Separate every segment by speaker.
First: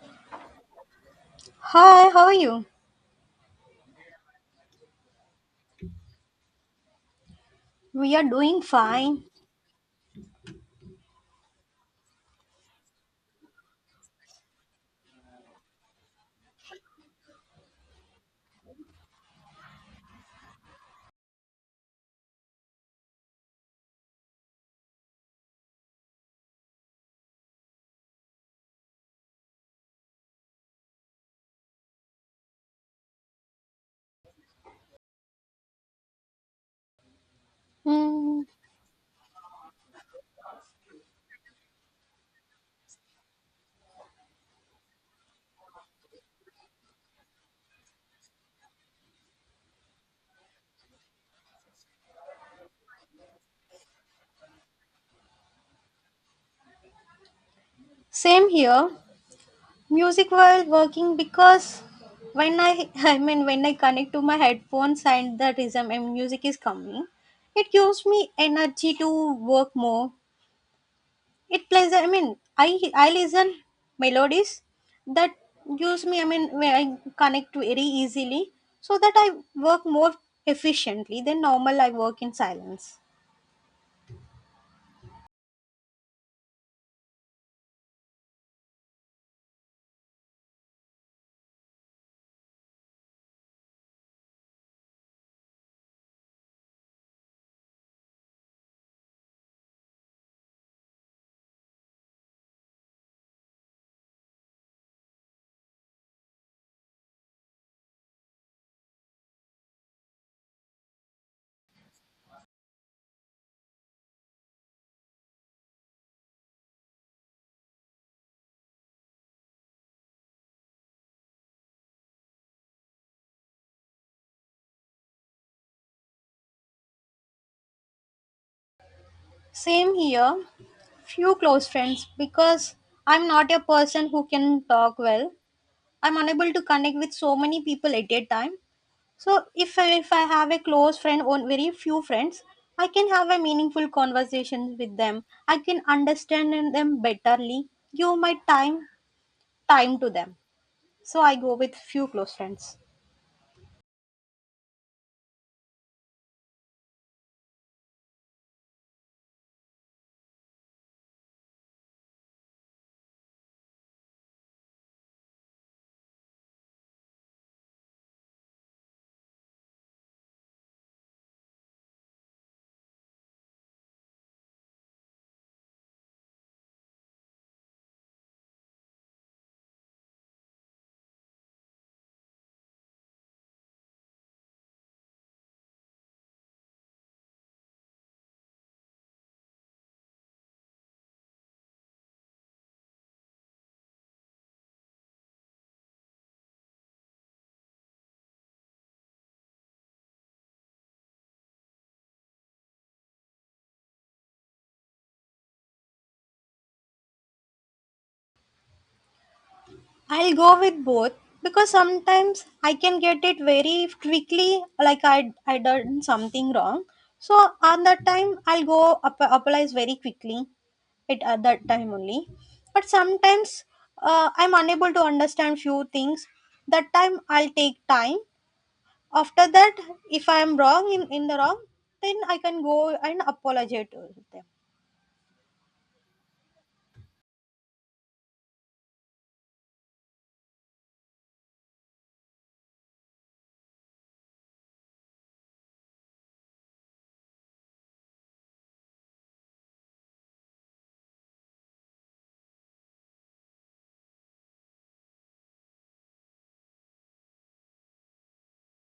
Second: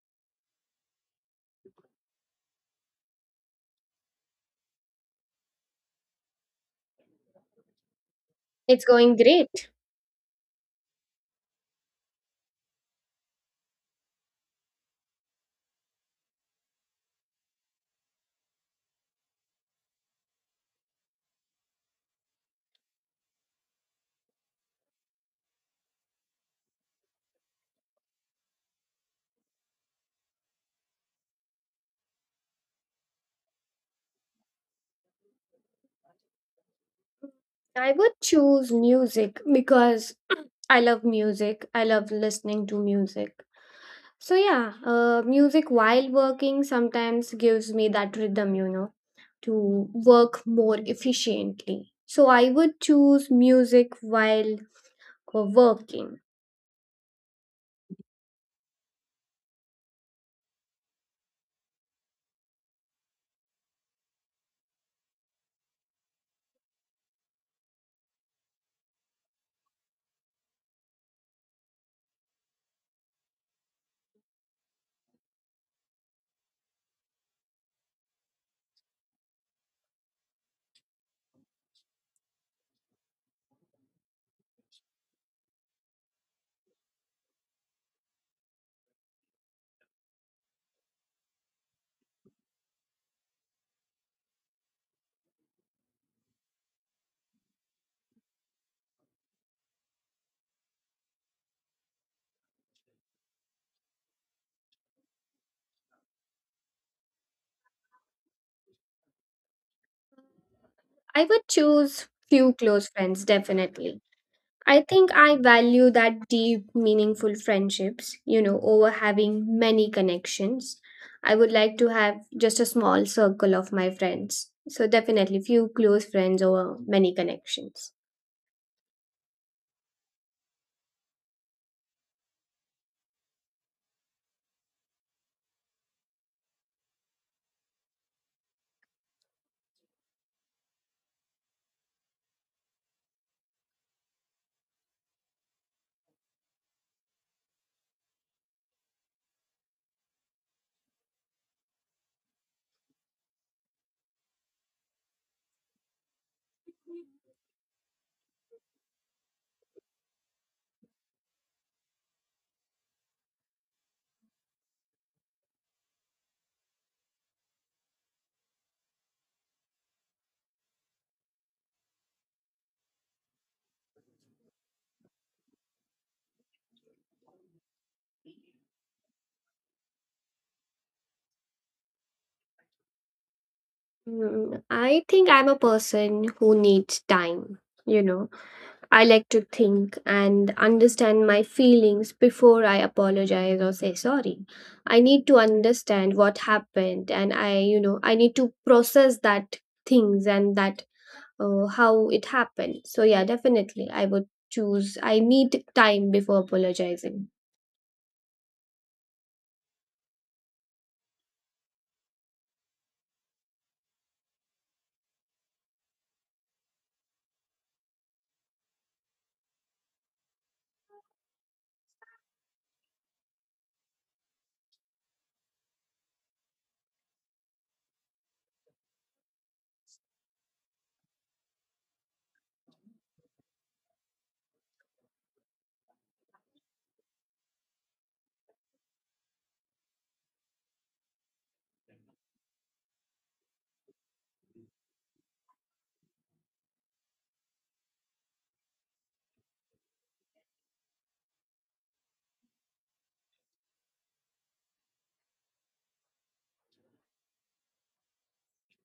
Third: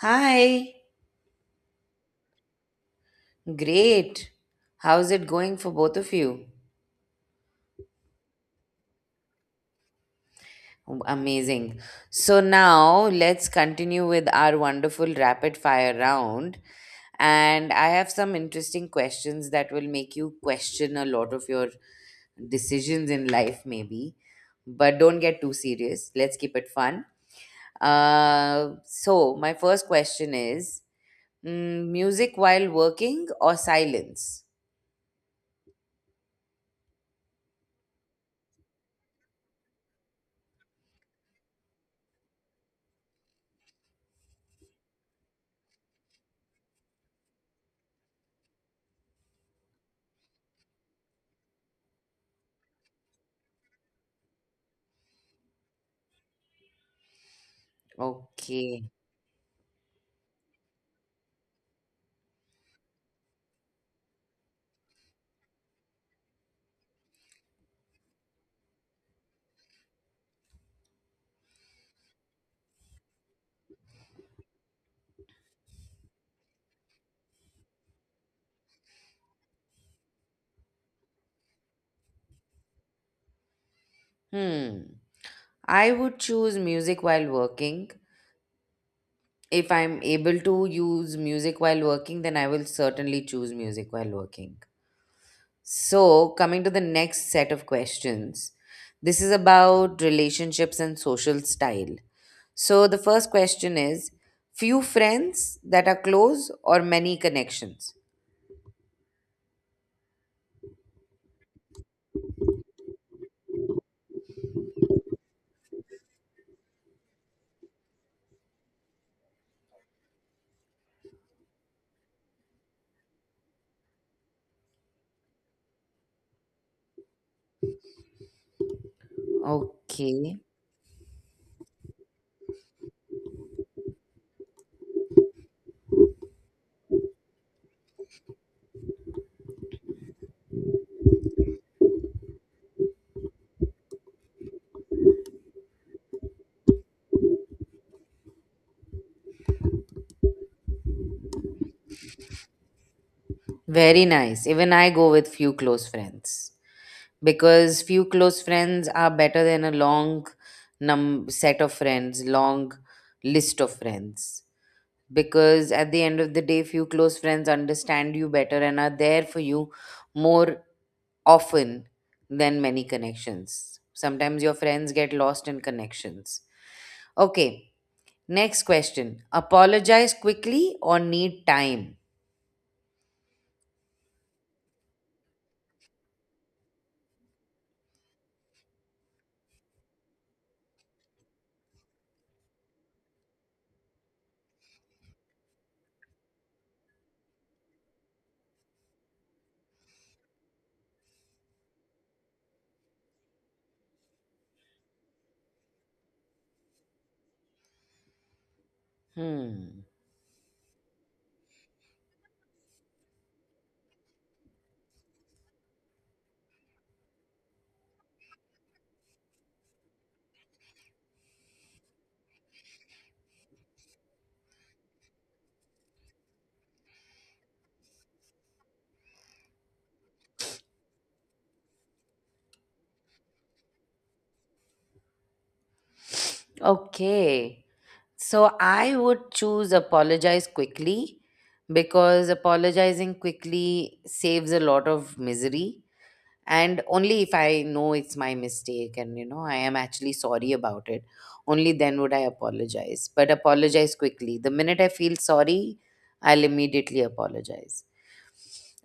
Speaker 1: Hi,
Speaker 2: Hi, how are you?
Speaker 1: great. How's it going for both of you?
Speaker 2: We are doing
Speaker 3: It's going
Speaker 2: fine.
Speaker 3: great.
Speaker 1: Amazing. So now let's continue with our wonderful rapid fire round. And I have some interesting questions that will make you question a lot of your decisions in life, maybe. But don't get too serious. Let's keep it fun. So my first question is music while working or silence?
Speaker 3: I would
Speaker 2: Hmm.
Speaker 3: choose music because I love music. I love listening to music. So, yeah, music while working sometimes gives me that rhythm, to work more efficiently. So, I would choose music while working.
Speaker 2: Same
Speaker 1: Okay.
Speaker 2: here. Music while working because when I I mean when I connect to my headphones and the rhythm and music is coming, it gives me energy to work more. It plays I listen melodies that gives me where I connect very easily so that I work more efficiently than normal I work in silence.
Speaker 1: Hmm. I would choose music while working. If I'm able to use music while working, then I will certainly choose music while working. So, coming to the next set of questions, this is about relationships and social style. So, the first question is few friends that are close or many connections?
Speaker 3: I would choose few close friends, definitely. I think I value that deep, meaningful friendships, over having many connections. I would like to have just a small circle of my friends. So, definitely few close friends over many connections.
Speaker 2: Same
Speaker 1: Okay,
Speaker 2: here. Few close friends because I'm not a person who can talk well. I'm unable to connect with so many people at a time. So if I have a close friend or very few friends, I can have a meaningful conversation with them. I can understand them betterly. Give my time to them. So I go with few close friends.
Speaker 1: very nice. Even I go with few close friends, because few close friends are better than a long num set of friends, long list of friends. Because at the end of the day, few close friends understand you better and are there for you more often than many connections. Sometimes your friends get lost in connections. Okay, next question. Apologize quickly or need time?
Speaker 3: Mm, I think I'm a person who needs time, you know. I like to think and understand my feelings before I apologize or say sorry. I need to understand what happened and I need to process that things and that how it happened. So, yeah, definitely I need time before apologizing.
Speaker 1: Hmm.
Speaker 2: I'll go with both because sometimes I can get it very quickly, like I done something wrong. So on that time, I'll go up, apologize very quickly. It at that time only. But sometimes I'm unable to understand few things. That time I'll take time. After that, if I am in the wrong, then I can go and apologize to them.
Speaker 1: Okay. So I would choose apologize quickly because apologizing quickly saves a lot of misery, and only if I know it's my mistake and I am actually sorry about it, only then would I apologize. But apologize quickly, the minute I feel sorry I'll immediately apologize.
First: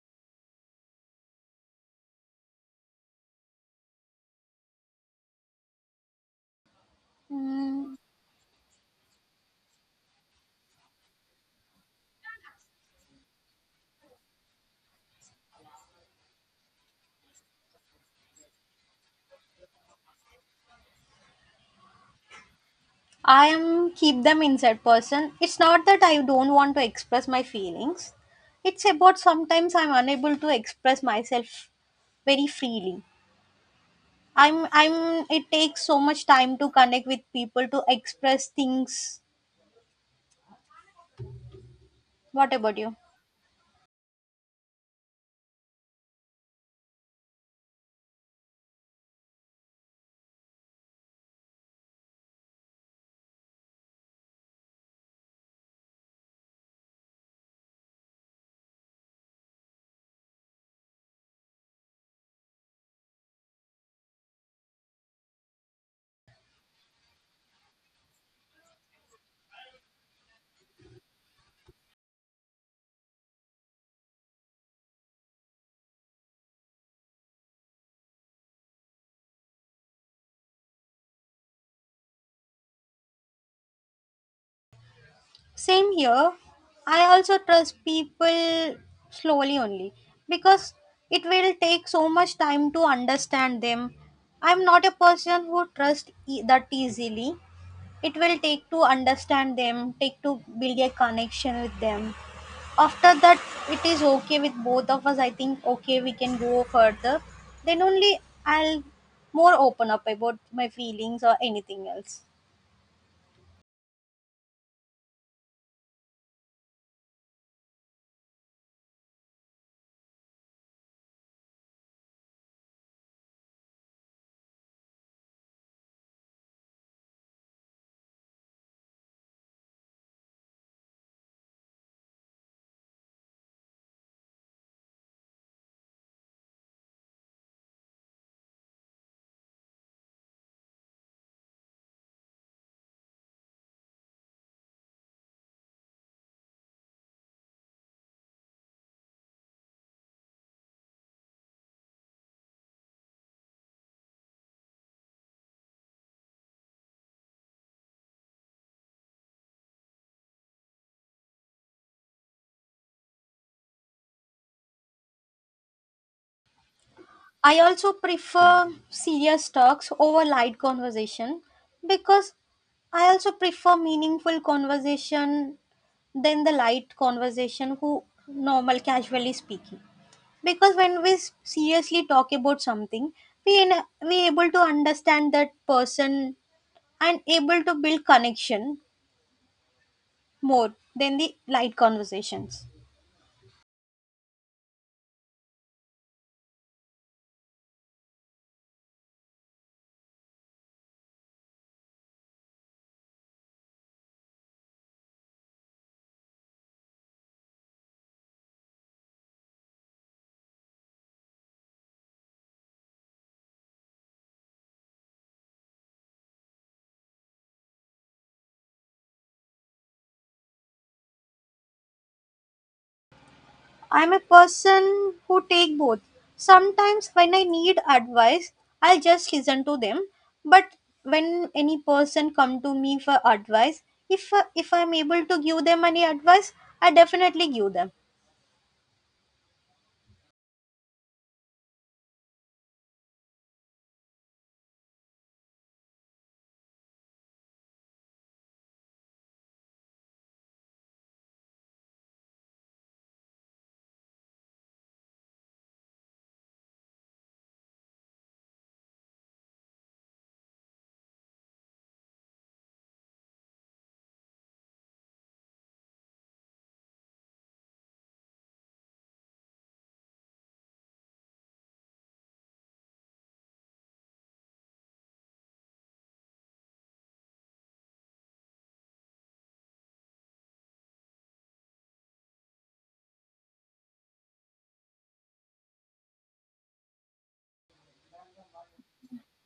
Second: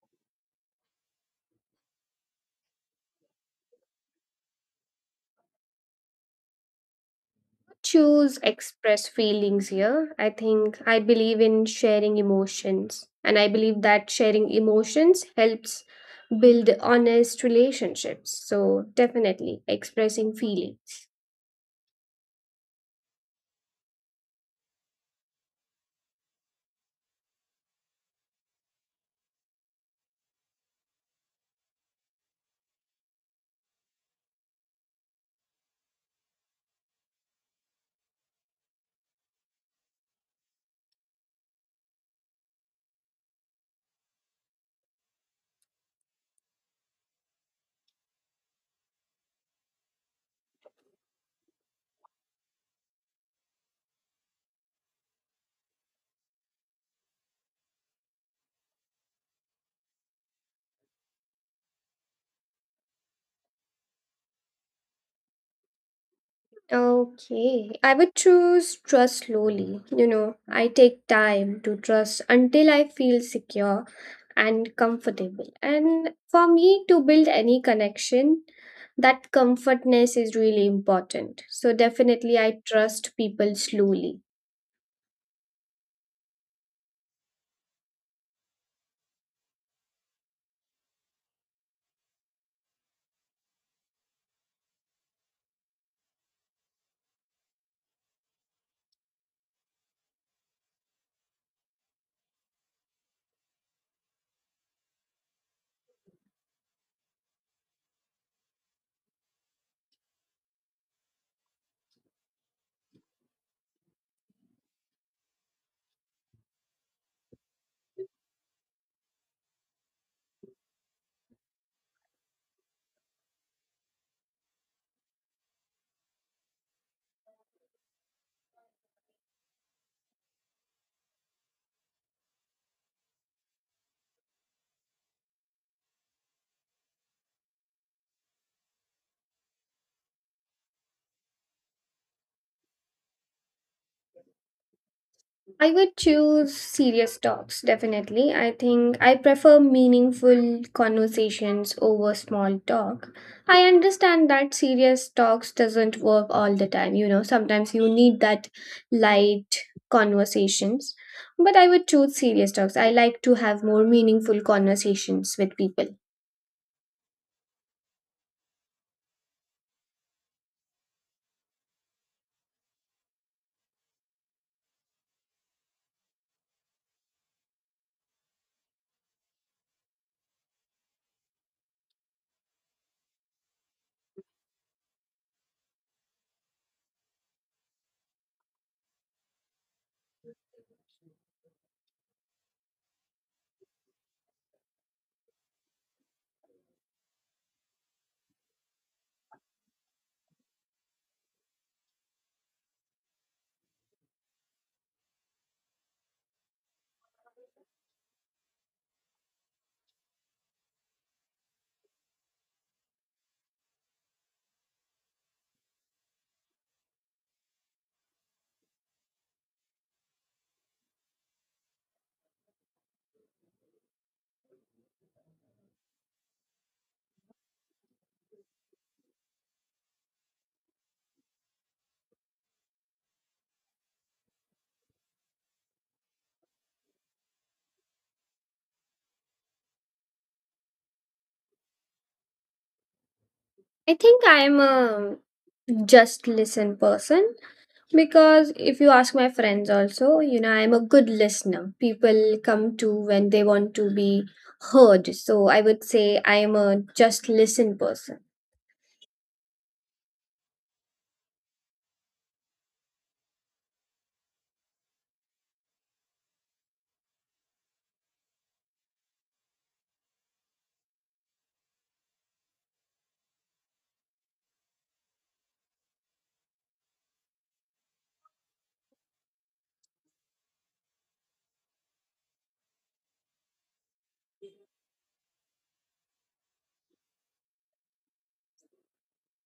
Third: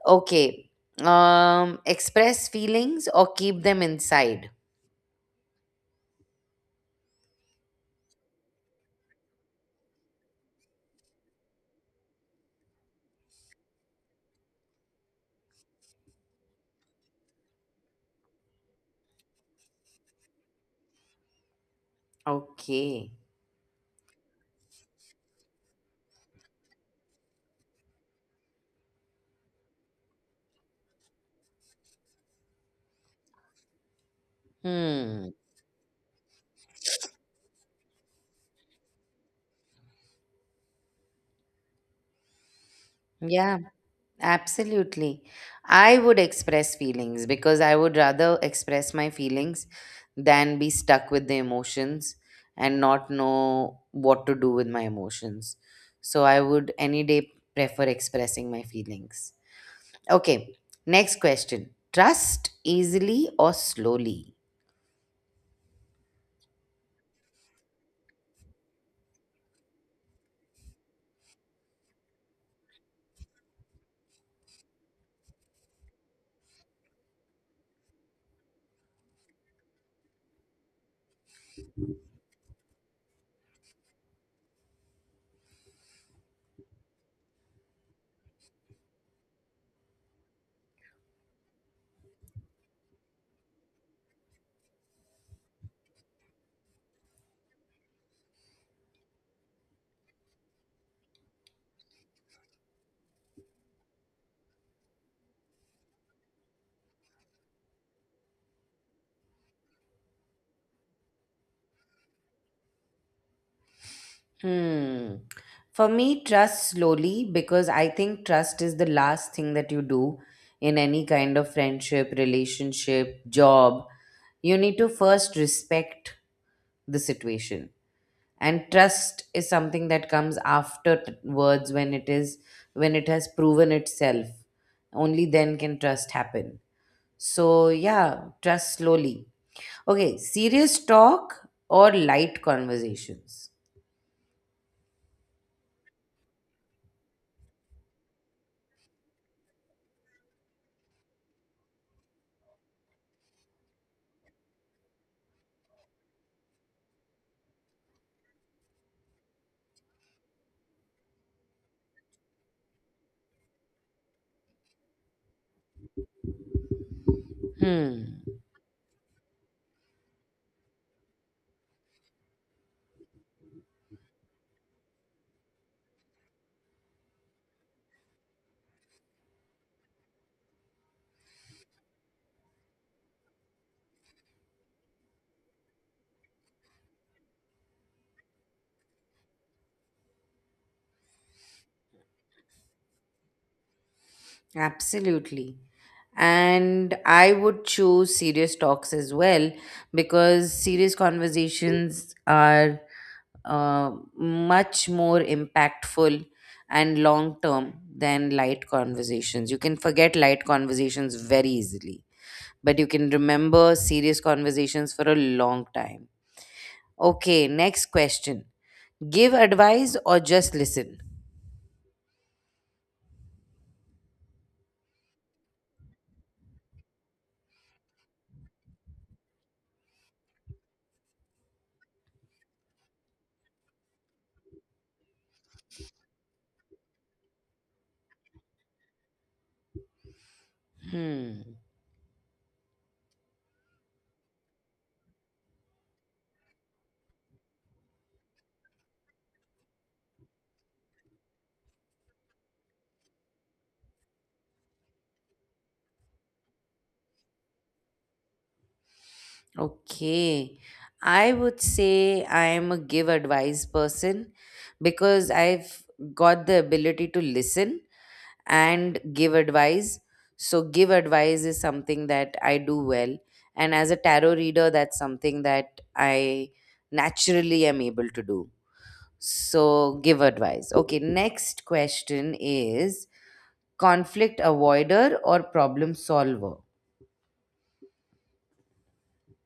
Speaker 1: Okay. Express feelings or keep them inside?
Speaker 3: Choose express feelings here. I think I believe in sharing emotions, and I believe that sharing emotions helps build honest relationships. So, definitely expressing feeling.
Speaker 1: Okay.
Speaker 2: I am keep them inside person. It's not that I don't want to express my feelings. It's about sometimes I'm unable to express myself very freely. I'm
Speaker 1: Hmm.
Speaker 2: it takes so much time to connect with people to express things. What about you?
Speaker 1: Yeah. Absolutely. I would express feelings because I would rather express my feelings than be stuck with the emotions and not know what to do with my emotions. So I would any day prefer expressing my feelings. Okay, next question. Trust easily or slowly?
Speaker 3: Okay, I would choose trust slowly. You know, I take time to trust until I feel secure and comfortable. And for me to build any connection, that comfortness is really important. So, definitely, I trust people slowly.
Speaker 2: Same here. I also trust people slowly only because it will take so much time to understand them. I'm not a person who trusts that easily. It will take to understand them, take to build a connection with them. After that it is okay with both of us, I think. Okay, we can go further, then only I'll more open up about my feelings or anything else.
Speaker 1: Hmm. For me, trust slowly, because I think trust is the last thing that you do in any kind of friendship, relationship, job. You need to first respect the situation, and trust is something that comes after words, when it is, when it has proven itself, only then can trust happen. So yeah, trust slowly. Okay, serious talk or light conversations?
Speaker 3: I would choose serious talks, definitely. I think I prefer meaningful conversations over small talk. I understand that serious talks doesn't work all the time, you know. Sometimes you need that light conversations. But I would choose serious talks. I like to have more meaningful conversations with people.
Speaker 2: I also
Speaker 1: Hmm.
Speaker 2: prefer serious talks over light conversation because I also prefer meaningful conversation than the light conversation who normal casually speaking, because when we seriously talk about something we in, we able to understand that person and able to build connection more than the light conversations.
Speaker 1: Absolutely. And I would choose serious talks as well, because serious conversations are uh, much more impactful and long term than light conversations. You can forget light conversations very easily, but you can remember serious conversations for a long time. Okay, next question. Give advice or just listen?
Speaker 2: I'm a person who take both. Sometimes when I need advice I'll just listen to them, but when any person come to me for advice, if I'm able to give them any advice I definitely give them.
Speaker 1: Hmm.
Speaker 3: I think I am a just listen person. Because if you ask my friends also, you know, I'm a good listener. People come to when they want to be heard. So I would say I'm a just listen person.
Speaker 1: Okay. I would say I am a give advice person, because I've got the ability to listen and give advice. So, give advice is something that I do well. And as a tarot reader, that's something that I naturally am able to do. So, give advice. Okay, next question is conflict avoider or problem solver?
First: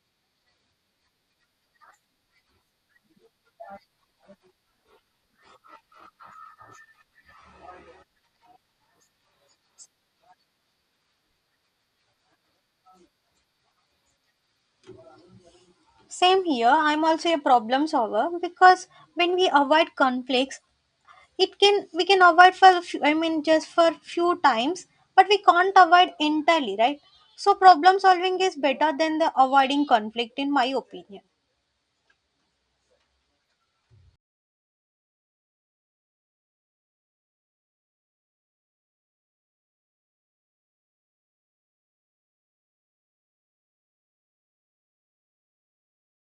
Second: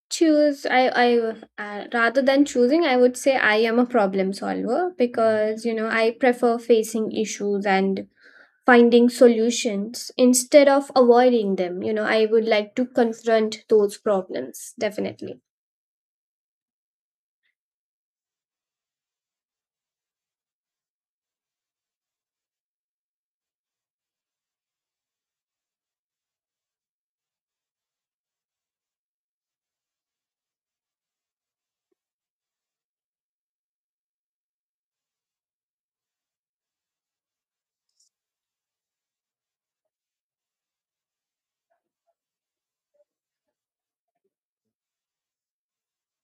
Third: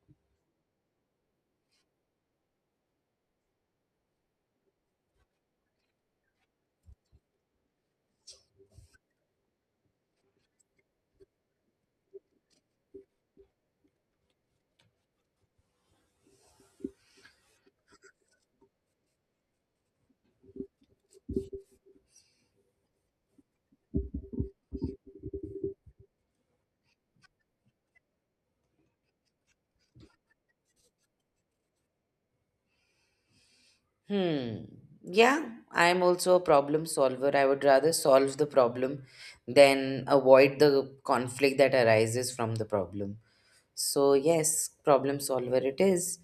Speaker 3: Choose, I rather than choosing, I would say I am a problem solver because, you know, I prefer facing issues and finding solutions instead of avoiding them. You know, I would like to confront those problems, definitely.
Speaker 2: Same here. I'm also a problem solver because when we avoid conflicts it can we can avoid for a few, I mean just for few times, but we can't avoid entirely, right? So problem solving is better than the avoiding conflict in my opinion.
Speaker 1: Hmm. Yeah, I'm also a problem solver. I would rather solve the problem than avoid the conflict that arises from the problem. So, yes, problem solver it is.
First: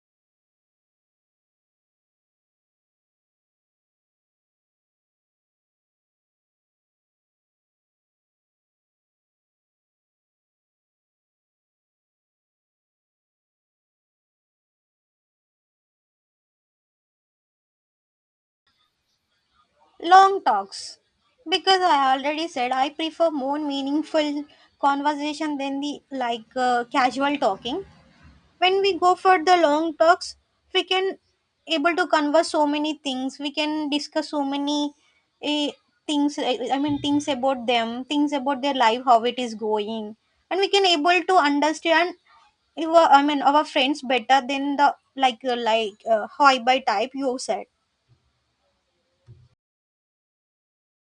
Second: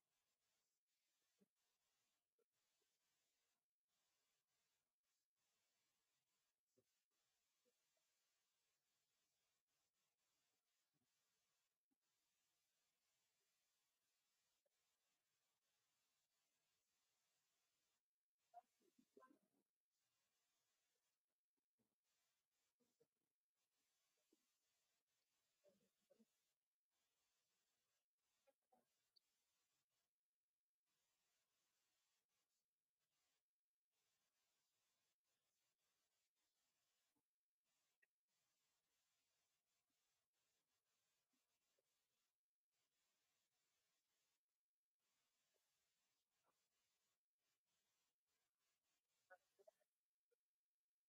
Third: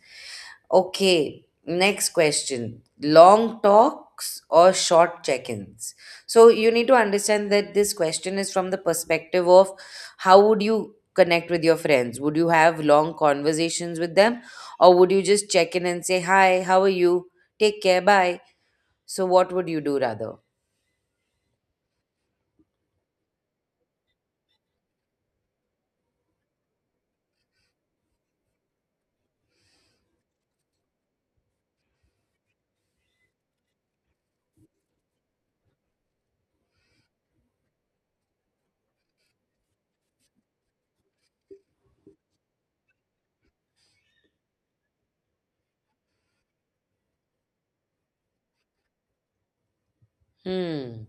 Speaker 1: Okay, next question. Long talks or short check ins? So, you need to understand that this question is from the perspective of how would you connect with your friends? Would you have long conversations with them, or would you just check in and say, "Hi, how are you? Take care, bye." So, what would you do
Speaker 2: Long
Speaker 1: rather?
Speaker 2: talks, because I already said I prefer more meaningful conversation than the like casual talking. When we go for the long talks, we can able to converse so many things, we can discuss so many eh, things, I mean things about them, things about their life, how it is going, and we can able to understand your I mean our friends better than the like high by type you said.
Speaker 1: Hmm.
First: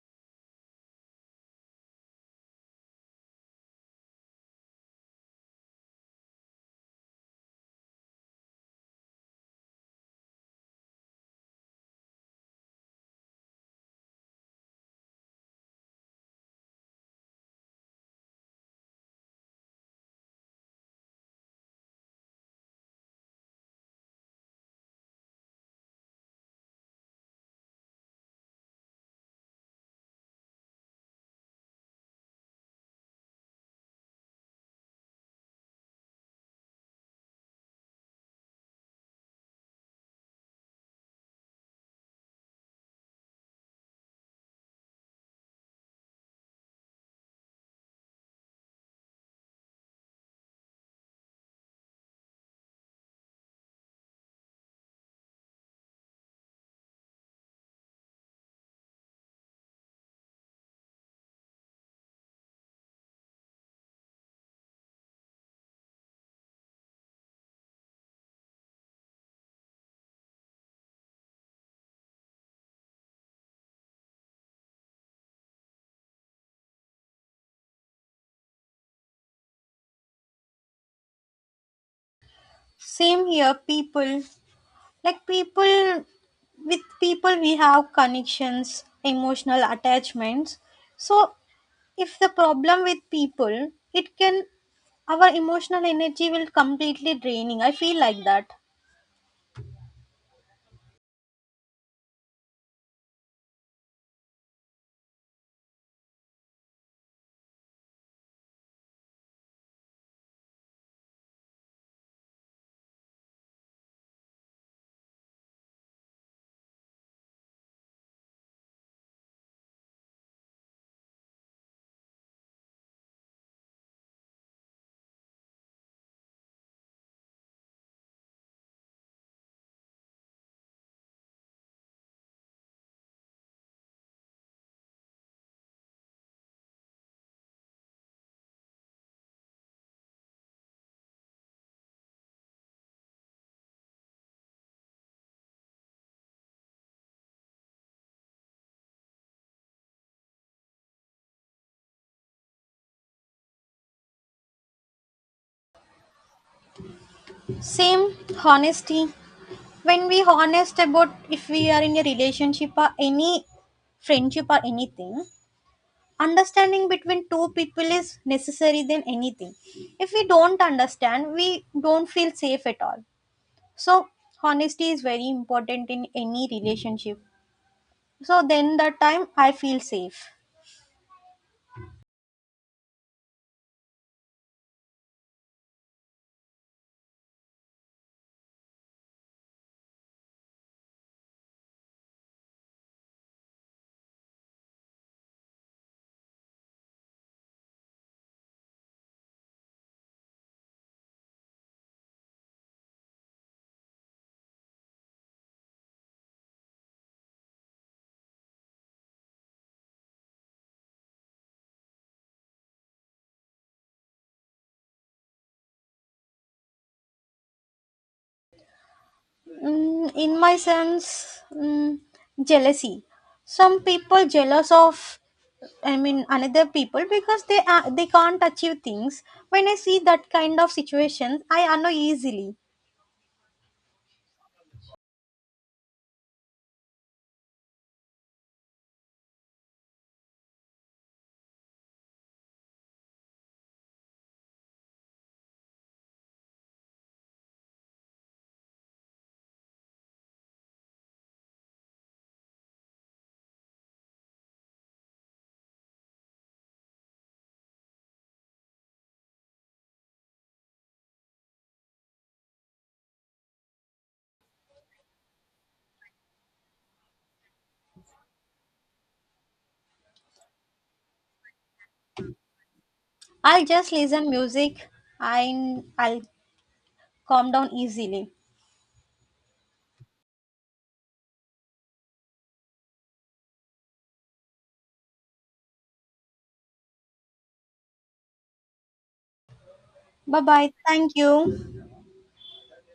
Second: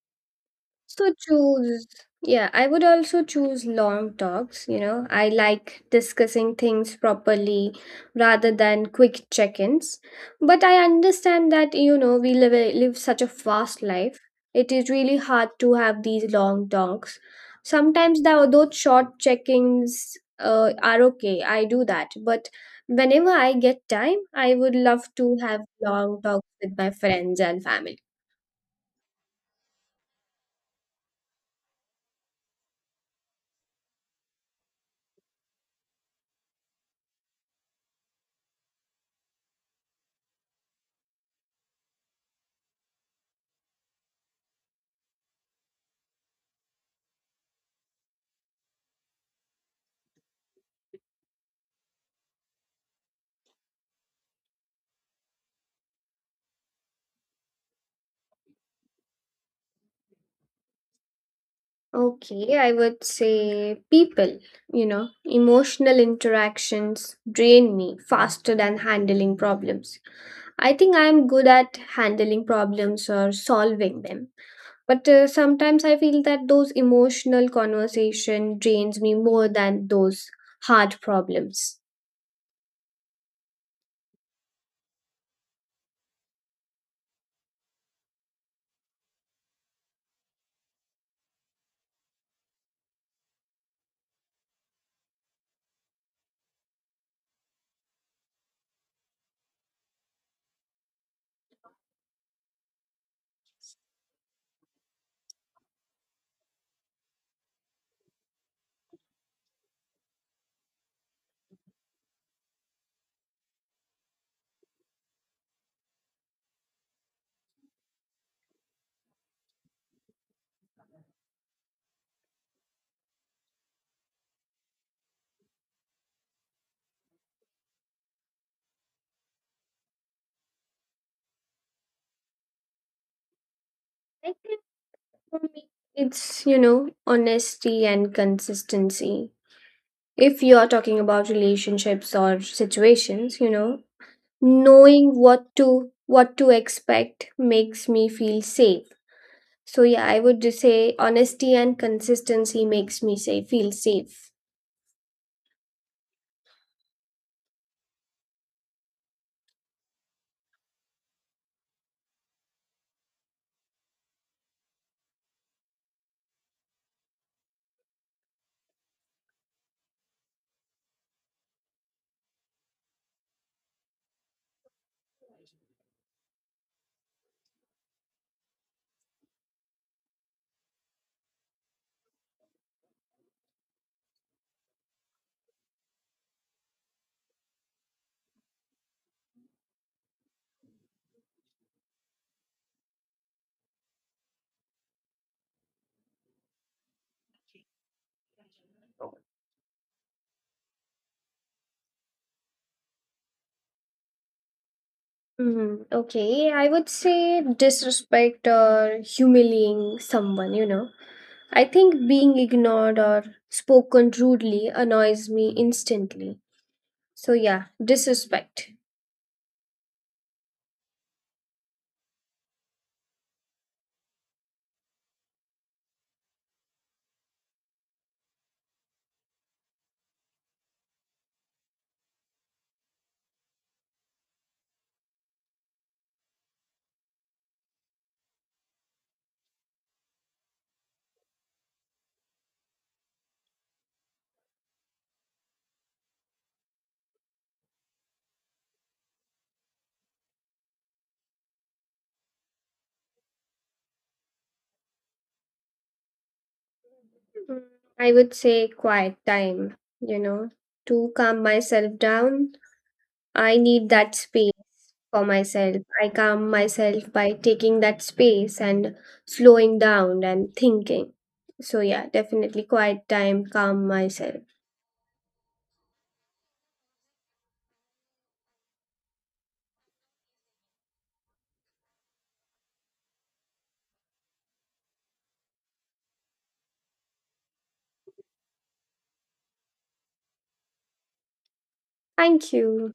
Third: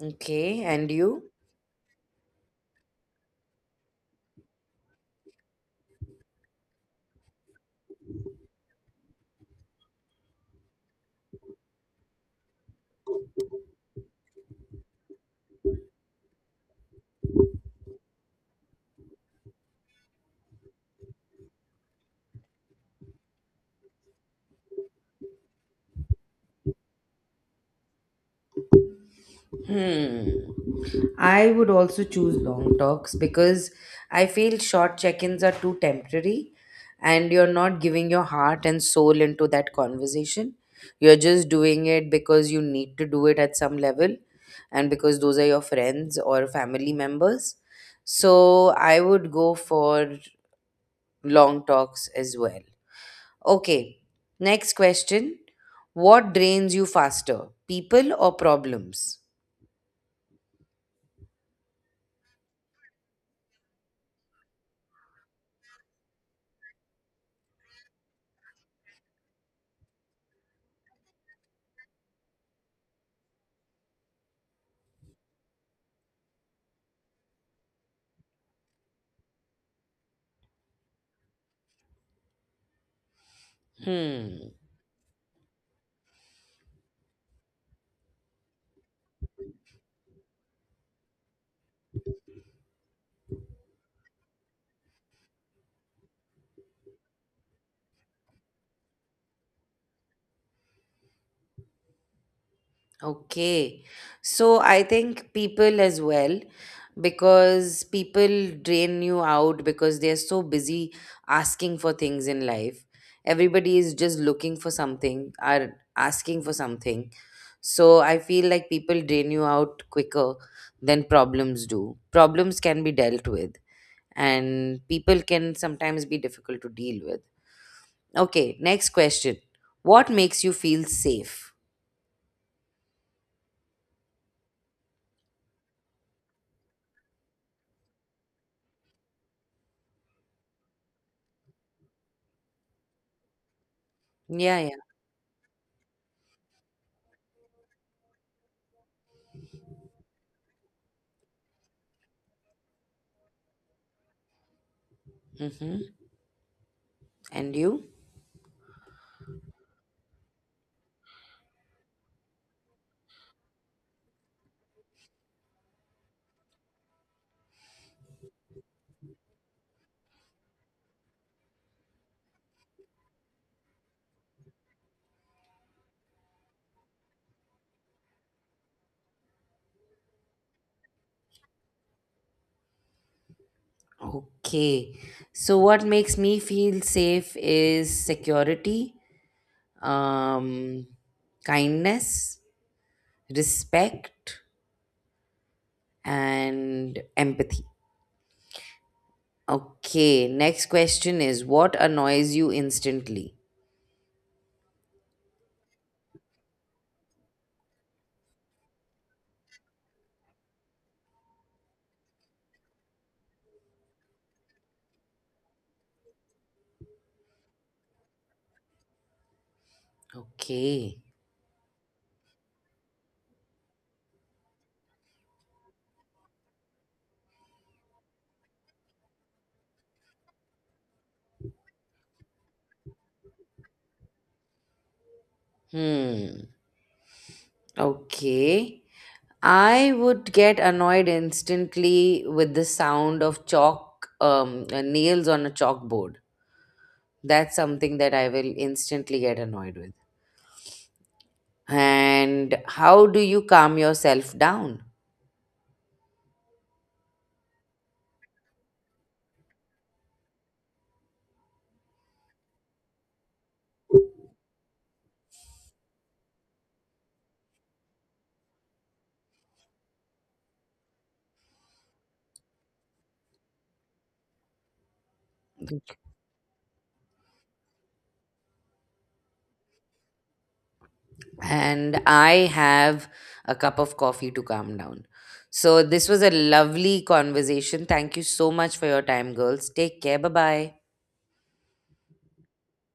Speaker 1: Okay, and
Speaker 3: So
Speaker 1: you?
Speaker 3: choose, yeah, I would also choose long talks. You know, I like discussing things properly rather than quick check ins. But I understand that, you know, we live such a fast life. It is really hard to have these long talks. Sometimes, though, those short check ins are okay. I do that. But whenever I get time, I would love to have long talks with my friends and family.
Speaker 1: Hmm. I would also choose long talks, because I feel short check ins are too temporary and you're not giving your heart and soul into that conversation. You're just doing it because you need to do it at some level, and because those are your friends or family members. So I would go for long talks as well. Okay, next question. What drains you faster, people or problems?
Speaker 3: Okay, I would say people, you know, emotional interactions drain me faster than handling problems. I think I am good at handling problems or solving them, but sometimes I feel that those emotional conversation drains me more than those hard problems.
Speaker 2: Same here, people.
Speaker 1: Hmm.
Speaker 2: Like people, with people we have connections, emotional attachments. So if the problem with people, it can our emotional energy will completely draining, I feel like that.
Speaker 1: Okay. So I think people as well, because people drain you out because they're so busy asking for things in life. Everybody is just looking for something, are asking for something. So I feel like people drain you out quicker than problems do. Problems can be dealt with, and people can sometimes be difficult to deal with. Okay, next question. What makes you feel safe?
Speaker 3: I think for me, it's, you know, honesty and consistency. If you're talking about relationships or situations, you know,
Speaker 1: Yeah, yeah.
Speaker 3: knowing what to expect makes me feel safe. So yeah, I would just say honesty and consistency makes me say feel safe.
Speaker 1: Mm-hmm. And you?
Speaker 2: Same. Honesty. When we honest about if we are in a relationship or any friendship or anything, understanding between two people is necessary than anything. If we don't understand we don't feel safe at all. So honesty is very important in any relationship, so then that time I feel safe.
Speaker 1: Okay. So what makes me feel safe is security, um, kindness, respect, and empathy. Okay. Next question is, what annoys you instantly?
Speaker 3: Mm, okay, I would say disrespect or humiliating someone, you know. I think being ignored or spoken rudely annoys me instantly. So yeah, disrespect.
Speaker 2: In my
Speaker 1: Okay.
Speaker 2: sense, jealousy. Some people jealous of, I mean, another people because they can't achieve things. When I see that kind of situations, I annoy easily.
Speaker 1: Hmm. Okay. I would get annoyed instantly with the sound of chalk, nails on a chalkboard. That's something that I will instantly get annoyed with. And how do you calm yourself down?
Speaker 3: Mm, I would say quiet time, you know, to calm myself down. I need that space for myself. I calm myself by taking that space and slowing down and thinking. So yeah, definitely quiet time,
Speaker 2: I'll
Speaker 3: calm
Speaker 2: just listen
Speaker 3: myself.
Speaker 2: music. I'll calm down easily.
Speaker 1: And I have a cup of coffee to calm down. So this was a lovely conversation. Thank you so much for your time, girls. Take care, bye
Speaker 2: Bye bye.
Speaker 1: bye.
Speaker 2: Thank you.
Speaker 3: Thank you.